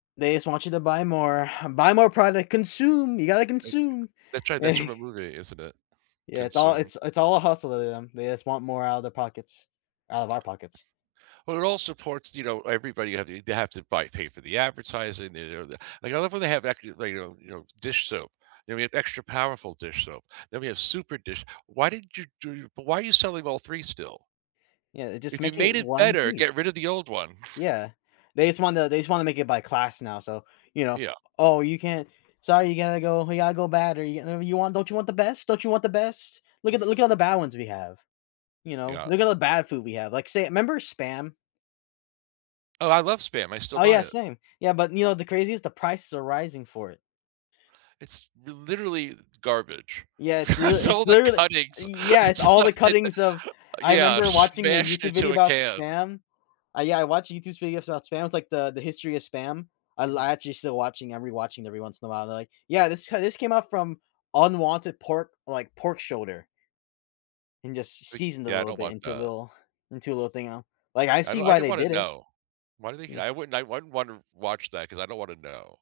They just want you to buy more, buy more product. Consume, you gotta [unintelligible] consume. That's right. That's from a movie, isn't it? Yeah, it's all Consume. it's it's all a hustle to them. They just want more out of the pockets, out of our pockets. Well, it all supports, you know, everybody they have to they have to buy pay for the advertising, de re da like, I love when they ac uh, you know, you know, dish soap, then we have extra powerful dish soap, then we have super dish why did you do but why are selling all 3 still? Yeah. Just If you make it made it 1 better, piece. get rid of the old one. Yeah. They just wanna they just wanna make it by class now, so, you know, Yeah. "Oh, you can't Sorry, you gonna go we gotta go bad or you you want don't you want the best? Don't you want the best? Look at the look at all the bad ones we have." You know? Yeah. "Look at the bad food we have." Like, say, 'member Spam? Oh, I love Spam. I still Oh, buy yeah, it. same. Yeah, but, you know, the craziest, the prices are rising for it. It's l literally garbage. Yeah, it's l It's all it's the literally cuttings yeah, it's It's all all the the cuttings of I yeah, 'member watching a smashed YouTube into video a about can. Spam. Uh, yeah, I watched YouTube videos about Spam, it's like the the history of Spam. I'll Mhm. actually still watching, I'm rewatching every once in a while, they're like, "Yeah, this h this came up from unwanted pork, like pork shoulder" "and just s Ugh, seasoned a yeah, I little don't bit want into a that. little into a little thing, uh?" Like, I I see don't I why don't they wanna did it. know. Why do they Yeah. th I wouldn't I I wouldn't wanna watch that 'cause I don't wanna know.